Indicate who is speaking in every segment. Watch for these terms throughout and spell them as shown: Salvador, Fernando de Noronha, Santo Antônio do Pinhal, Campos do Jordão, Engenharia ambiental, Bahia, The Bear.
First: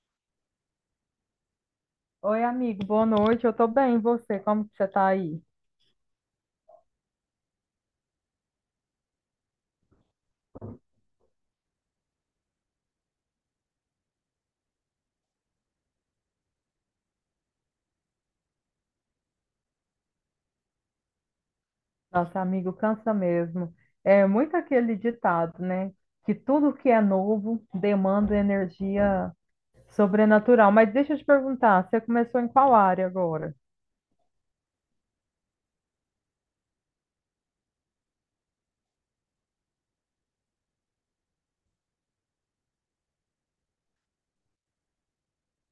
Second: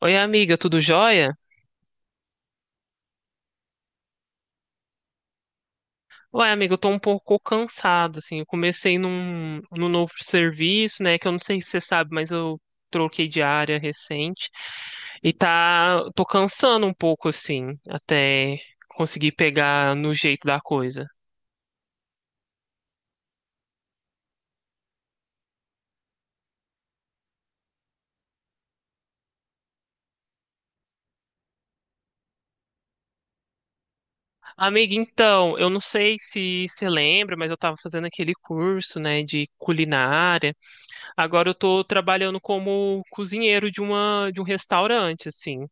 Speaker 1: Oi, amiga, tudo jóia?
Speaker 2: Oi, amigo, boa noite. Eu tô bem, e você? Como que você tá aí?
Speaker 1: Ué, amiga, eu tô um pouco cansado, assim. Eu comecei num novo serviço, né? Que eu não sei se você sabe, mas eu troquei de área recente. E tá, tô cansando um pouco, assim, até conseguir pegar no jeito da coisa.
Speaker 2: Nossa, amigo, cansa mesmo. É muito aquele ditado, né? Que tudo que é novo demanda energia sobrenatural. Mas deixa eu te perguntar, você começou em qual área agora?
Speaker 1: Amiga, então, eu não sei se você lembra, mas eu tava fazendo aquele curso, né, de culinária. Agora eu tô trabalhando como cozinheiro de um restaurante, assim.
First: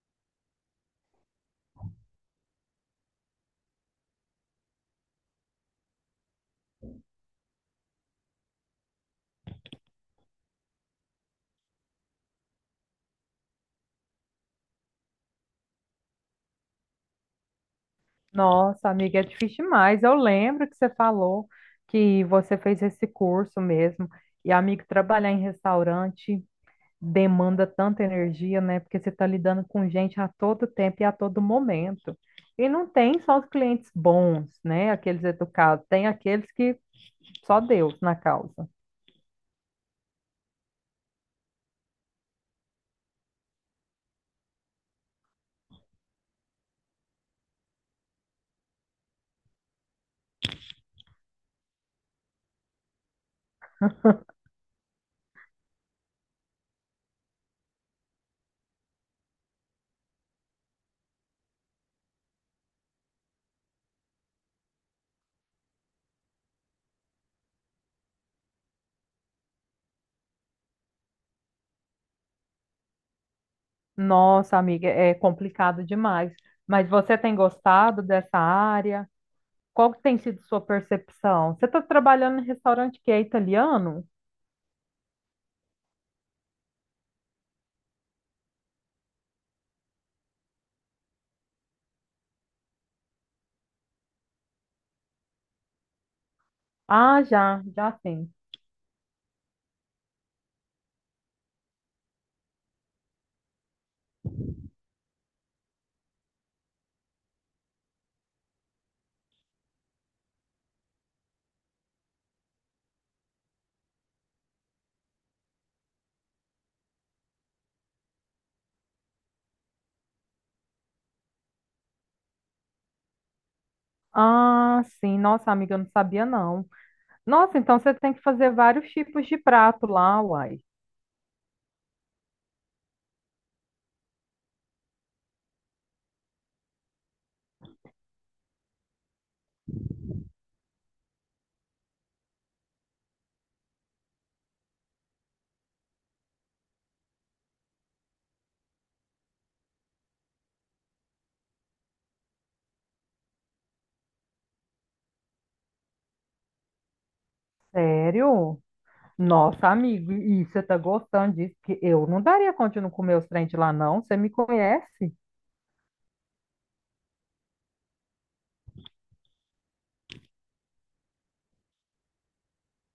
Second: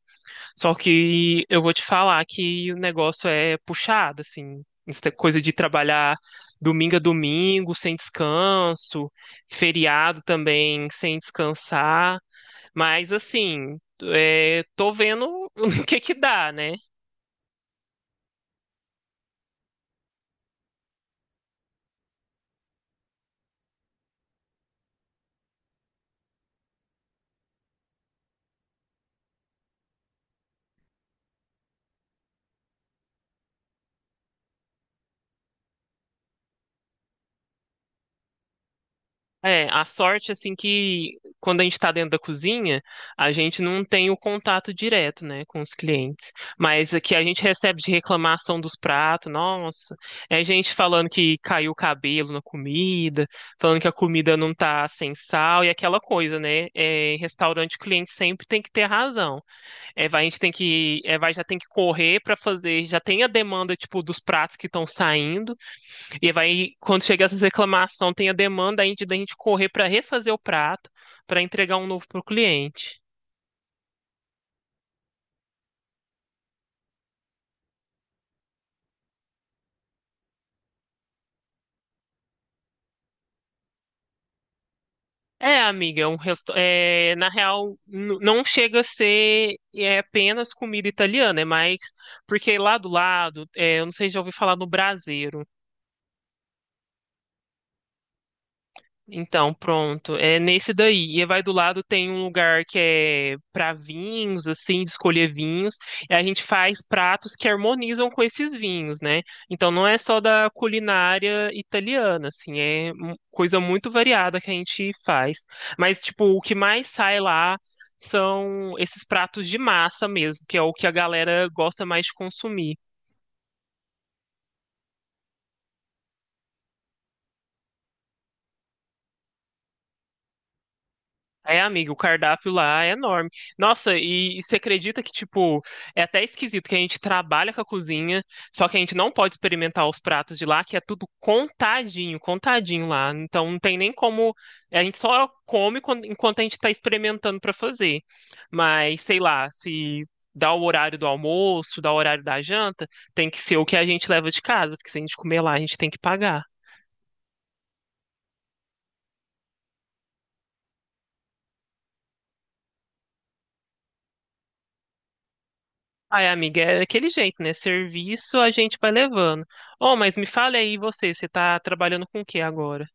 Speaker 1: Só que eu vou te falar que o negócio é puxado, assim. Essa coisa de trabalhar domingo a domingo, sem descanso, feriado também, sem descansar. Mas, assim, tô vendo o que que dá, né?
Speaker 2: Nossa, amiga, é difícil demais. Eu lembro que você falou que você fez esse curso mesmo. E, amigo, trabalhar em restaurante demanda tanta energia, né? Porque você está lidando com gente a todo tempo e a todo momento. E não tem só os clientes bons, né? Aqueles educados, tem aqueles que só Deus na causa.
Speaker 1: É, a sorte, assim, que quando a gente está dentro da cozinha, a gente não tem o contato direto, né, com os clientes. Mas aqui a gente recebe de reclamação dos pratos, nossa, é gente falando que caiu o cabelo na comida, falando que a comida não tá sem sal e aquela coisa, né? É, em restaurante, o cliente sempre tem que ter razão. É, vai, a gente tem que, já tem que correr para fazer, já tem a demanda, tipo, dos pratos que estão saindo. E vai, quando chega essas reclamação, tem a demanda aí de da gente correr para refazer o prato, para entregar um novo pro cliente.
Speaker 2: Nossa, amiga, é complicado demais. Mas você tem gostado dessa área? Qual que tem sido sua percepção? Você está trabalhando em restaurante que é italiano?
Speaker 1: É, amiga, é, na real, não chega a ser apenas comida italiana, é mais porque lá do lado, eu não sei se já ouvi falar no braseiro.
Speaker 2: Ah, já, já sim.
Speaker 1: Então, pronto. É nesse daí. E vai do lado tem um lugar que é para vinhos, assim, de escolher vinhos. E a gente faz pratos que harmonizam com esses vinhos, né? Então não é só da culinária italiana, assim, é coisa muito variada que a gente faz. Mas, tipo, o que mais sai lá são esses pratos de massa mesmo, que é o que a galera gosta mais de consumir.
Speaker 2: Ah, sim. Nossa, amiga, eu não sabia não. Nossa, então você tem que fazer vários tipos de prato lá, uai.
Speaker 1: É, amiga, o cardápio lá é enorme. Nossa, e você acredita que, tipo, é até esquisito que a gente trabalha com a cozinha, só que a gente não pode experimentar os pratos de lá, que é tudo contadinho, contadinho lá. Então não tem nem como. A gente só come enquanto a gente tá experimentando pra fazer. Mas, sei lá, se dá o horário do almoço, dá o horário da janta, tem que ser o que a gente leva de casa, porque se a gente comer lá, a gente tem que pagar.
Speaker 2: Sério? Nossa, amigo, e você tá gostando disso? Que eu não daria conta de não comer os trem de lá, não. Você me conhece?
Speaker 1: Ai, amiga, é daquele jeito, né? Serviço a gente vai levando. Oh, mas me fale aí você, você tá trabalhando com o que agora?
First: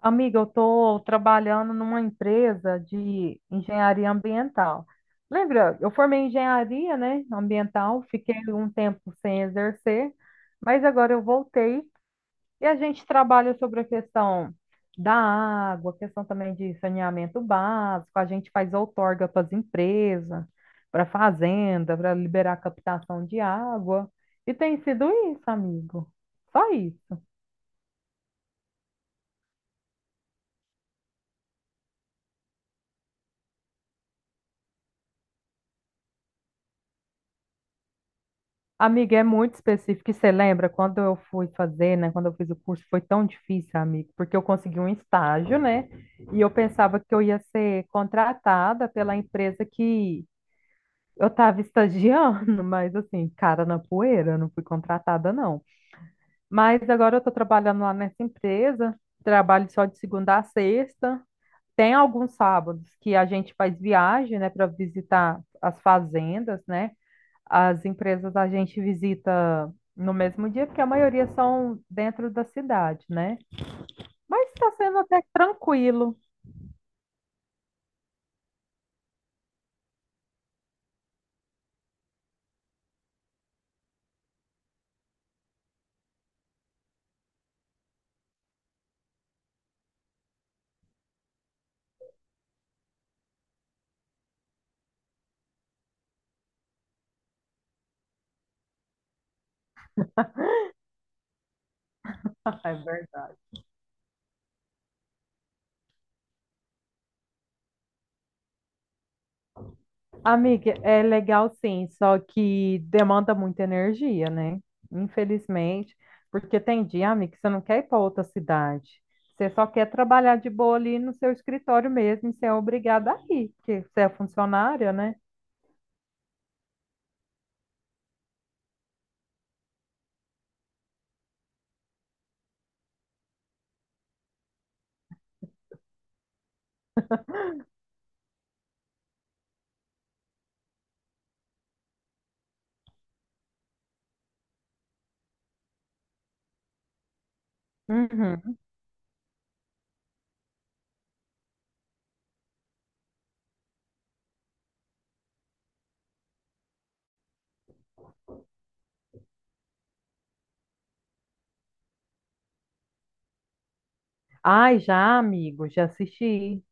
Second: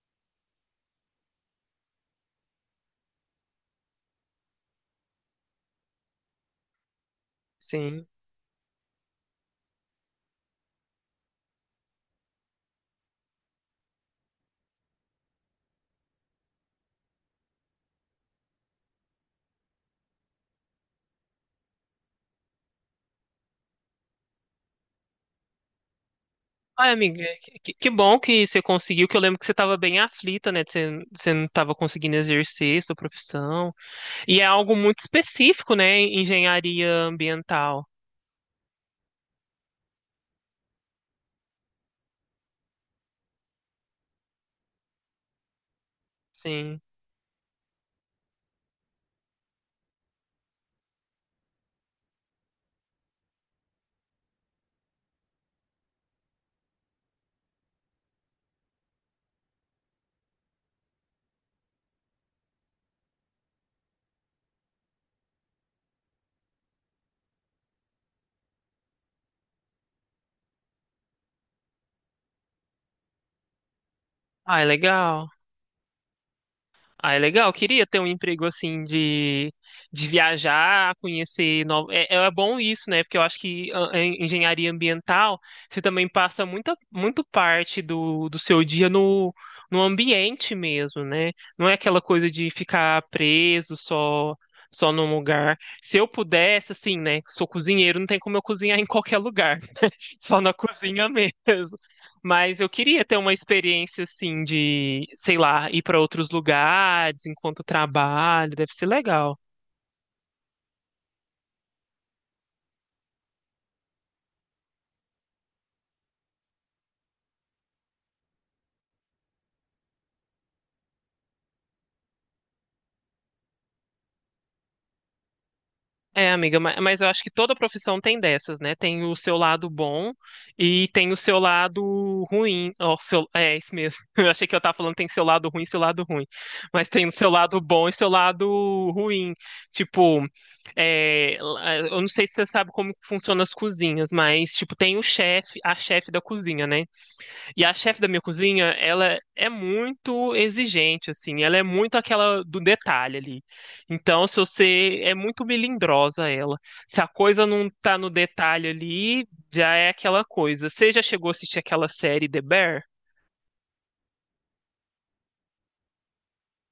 Speaker 2: Amiga, eu estou trabalhando numa empresa de engenharia ambiental. Lembra, eu formei em engenharia, né, ambiental,
Speaker 1: Sim.
Speaker 2: fiquei um tempo sem exercer, mas agora eu voltei e a gente trabalha sobre a questão da água, questão também de saneamento básico, a gente faz outorga para as empresas, para fazenda, para liberar a captação de água. E tem sido isso, amigo. Só
Speaker 1: Ai,
Speaker 2: isso.
Speaker 1: amiga, é que, que bom que você conseguiu, que eu lembro que você tava bem aflita, né? que Você, você não tava conseguindo exercer sua profissão. E é algo muito específico, né? Engenharia ambiental.
Speaker 2: Amiga, é muito específico. E você lembra quando eu fui fazer, né? Quando eu fiz o curso, foi tão difícil, amigo, porque eu consegui um estágio, né? E eu
Speaker 1: Sim.
Speaker 2: pensava que eu ia ser contratada pela empresa que eu estava estagiando, mas assim, cara na poeira, eu não fui contratada, não. Mas agora eu estou trabalhando lá nessa empresa, trabalho só de segunda a sexta. Tem alguns sábados que a gente faz viagem, né, para visitar as fazendas, né? As empresas a gente visita no mesmo dia, porque a maioria são dentro da cidade, né? Mas
Speaker 1: Ai,
Speaker 2: está sendo até
Speaker 1: legal.
Speaker 2: tranquilo.
Speaker 1: Ah, é legal. Eu queria ter um emprego assim de viajar, conhecer novo. É, é bom isso, né? Porque eu acho que a engenharia ambiental, você também passa muita muito parte do seu dia no ambiente mesmo, né? Não é aquela coisa de ficar preso só num lugar. Se eu pudesse, assim, né? Sou cozinheiro, não tem como eu cozinhar em qualquer lugar só na cozinha mesmo. Mas eu
Speaker 2: É
Speaker 1: queria ter uma
Speaker 2: verdade.
Speaker 1: experiência assim de, sei lá, ir para outros lugares enquanto trabalho, deve ser legal.
Speaker 2: Amiga, é legal sim, só que demanda muita energia, né? Infelizmente, porque tem dia, amiga, que você não quer ir para outra cidade. Você só quer trabalhar de boa ali no seu escritório mesmo, e você é obrigada a ir, porque você é funcionária, né?
Speaker 1: É, amiga, mas eu acho que toda profissão tem dessas, né? Tem o seu lado bom e tem o seu lado ruim. É, isso mesmo. Eu achei que eu tava falando tem seu lado ruim, seu lado ruim. Mas tem o seu lado bom e seu lado ruim. Tipo, eu não sei se você sabe como funcionam as cozinhas, mas, tipo, tem o chefe, a chefe da cozinha, né? E a chefe da minha
Speaker 2: Uhum.
Speaker 1: cozinha, ela é muito exigente, assim, ela é muito aquela do detalhe ali. Então, se você é muito melindrosa ela. Se a coisa não tá no detalhe ali, já é aquela coisa. Você já chegou a assistir aquela série The Bear?
Speaker 2: Ai, já, amigo, já assisti.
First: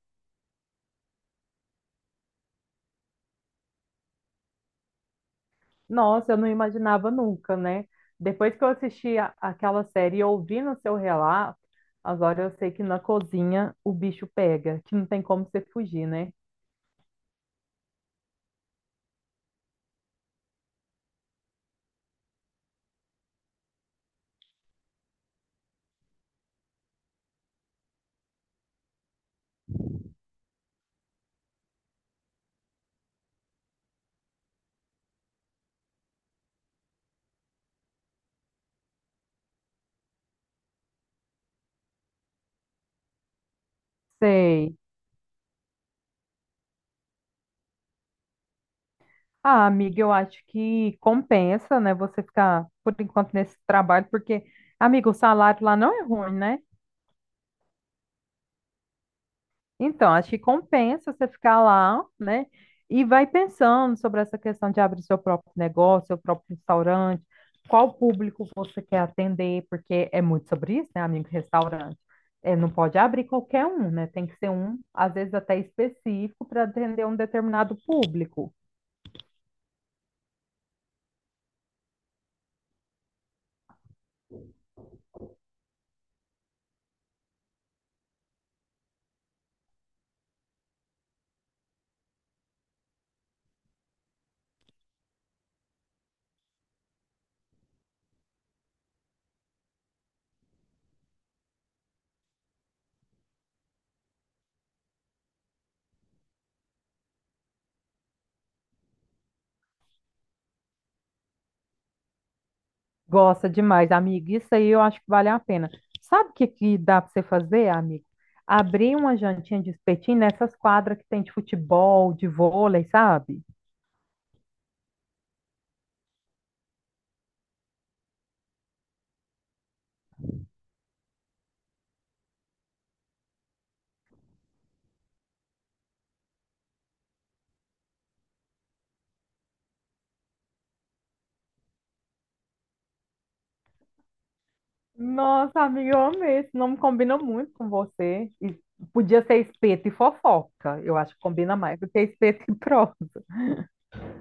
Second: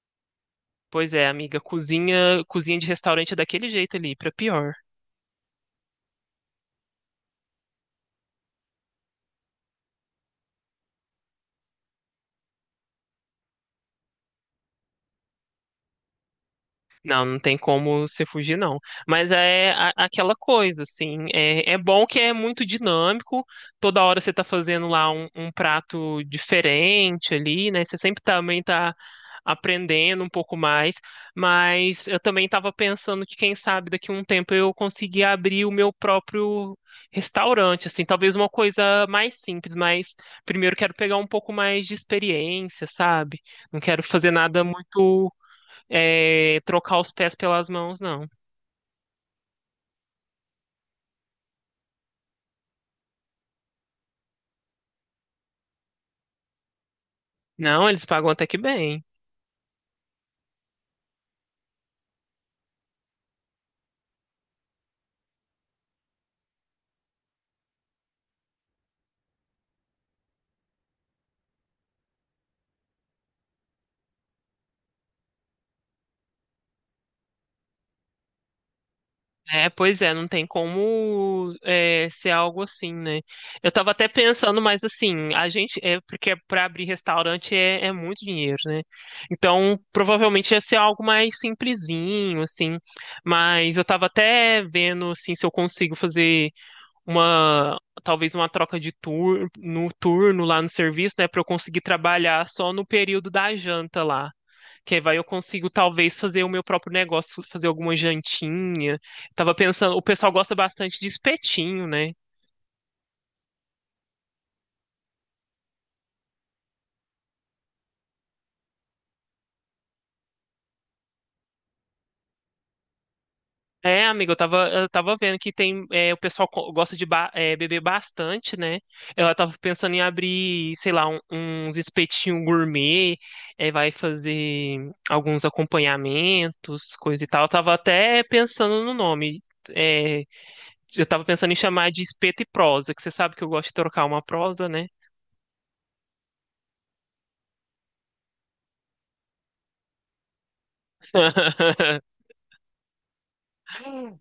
Speaker 1: Pois é, amiga, cozinha, cozinha de restaurante é daquele jeito ali, pra pior.
Speaker 2: Nossa, eu não imaginava nunca, né? Depois que eu assisti aquela série e ouvindo o seu relato, agora eu sei que na cozinha o bicho pega, que não tem como você fugir, né?
Speaker 1: Não, não tem como você fugir, não. Mas é aquela coisa, assim. É, é bom que é muito dinâmico. Toda hora você tá fazendo lá um prato diferente ali, né? Você sempre também tá aprendendo um pouco mais. Mas eu também tava pensando que, quem sabe, daqui a um tempo eu conseguir abrir o meu próprio restaurante, assim. Talvez uma coisa mais simples, mas primeiro quero pegar um pouco mais de experiência, sabe? Não quero fazer nada
Speaker 2: Sei.
Speaker 1: muito é, trocar os pés pelas mãos, não.
Speaker 2: Ah, amiga, eu acho que compensa, né, você ficar por enquanto nesse trabalho, porque, amiga, o salário lá não é ruim, né?
Speaker 1: Não, eles pagam até que bem.
Speaker 2: Então, acho que compensa você ficar lá, né? E vai pensando sobre essa questão de abrir seu próprio negócio, seu próprio restaurante, qual público você quer atender, porque é muito sobre isso, né, amigo? Restaurante. É, não pode abrir qualquer um, né? Tem que ser um, às vezes até específico, para atender um determinado público.
Speaker 1: É, pois é, não tem como é, ser algo assim, né? Eu tava até pensando, mas assim, a gente, é, porque para abrir restaurante é muito dinheiro, né? Então, provavelmente ia ser algo mais simplesinho, assim. Mas eu tava até vendo, assim, se eu consigo fazer uma, talvez uma troca de tur no turno lá no serviço, né? Para eu conseguir trabalhar só no período da janta lá. Que vai eu consigo talvez fazer o meu próprio negócio, fazer alguma jantinha. Tava pensando, o pessoal gosta bastante de espetinho, né?
Speaker 2: Gosta demais, amigo. Isso aí eu acho que vale a pena. Sabe o que, que dá para você fazer, amigo? Abrir uma jantinha de espetinho nessas quadras que tem de futebol, de vôlei, sabe?
Speaker 1: É, amiga, eu tava vendo que tem, é, o pessoal gosta de é, beber bastante, né? Ela tava pensando em abrir, sei lá, uns espetinhos gourmet, é, vai fazer alguns acompanhamentos, coisa e tal. Eu tava até pensando no nome. é, eu tava pensando em chamar de Espeto e Prosa, que você sabe que eu gosto de trocar uma prosa, né?
Speaker 2: Nossa, amiga, eu amei. Esse nome combina muito com você. E podia ser espeto e fofoca. Eu acho que combina mais do que espeto e prosa.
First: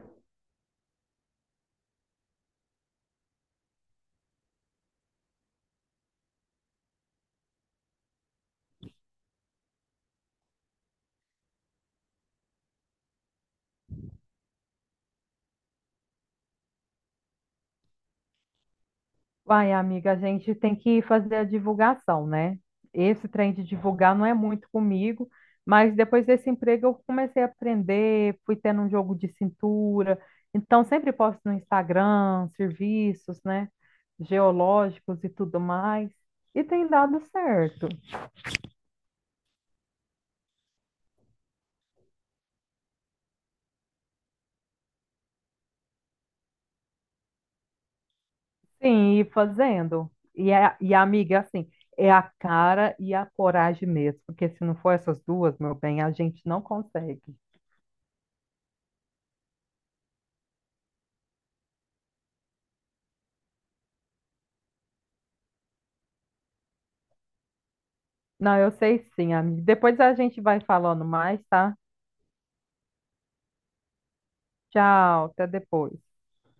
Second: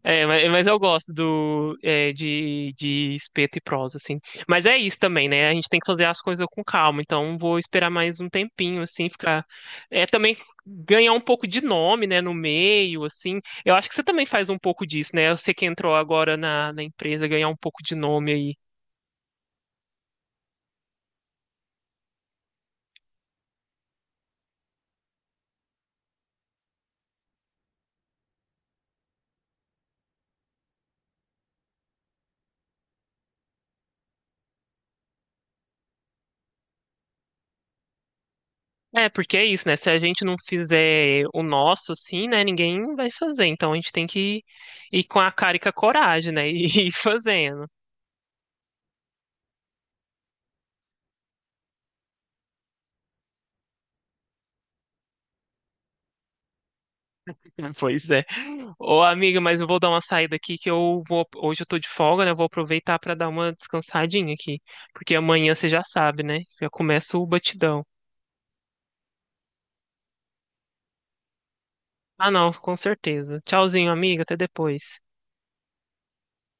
Speaker 1: É, mas eu gosto de espeto e prosa, assim. Mas é isso também, né? A gente tem que fazer as coisas com calma. Então, vou esperar mais um tempinho, assim, ficar. É também ganhar um pouco de nome, né, no meio, assim. Eu acho que você também faz um pouco disso, né? Você que entrou agora na empresa, ganhar um pouco de nome aí.
Speaker 2: Vai, amiga, a gente tem que fazer a divulgação, né? Esse trem de divulgar não é muito comigo, mas depois desse emprego eu comecei a aprender, fui tendo um jogo de cintura. Então, sempre posto no Instagram, serviços, né? Geológicos e tudo mais. E tem dado certo.
Speaker 1: É, porque é isso, né? Se a gente não fizer o nosso, assim, né, ninguém vai fazer. Então, a gente tem que ir com a cara e com a coragem, né? E ir fazendo.
Speaker 2: Sim, e fazendo. E a amiga, assim, é a cara e a coragem mesmo, porque se não for essas duas, meu bem, a gente não consegue.
Speaker 1: Pois é. Ô, amiga, mas eu vou dar uma saída aqui que eu vou. Hoje eu tô de folga, né? Eu vou aproveitar pra dar uma descansadinha aqui. Porque amanhã você já sabe, né? Já começa o batidão.
Speaker 2: Não, eu sei sim, amiga. Depois a gente vai falando mais, tá?
Speaker 1: Ah, não, com certeza. Tchauzinho, amiga. Até depois.
Speaker 2: Tchau, até depois.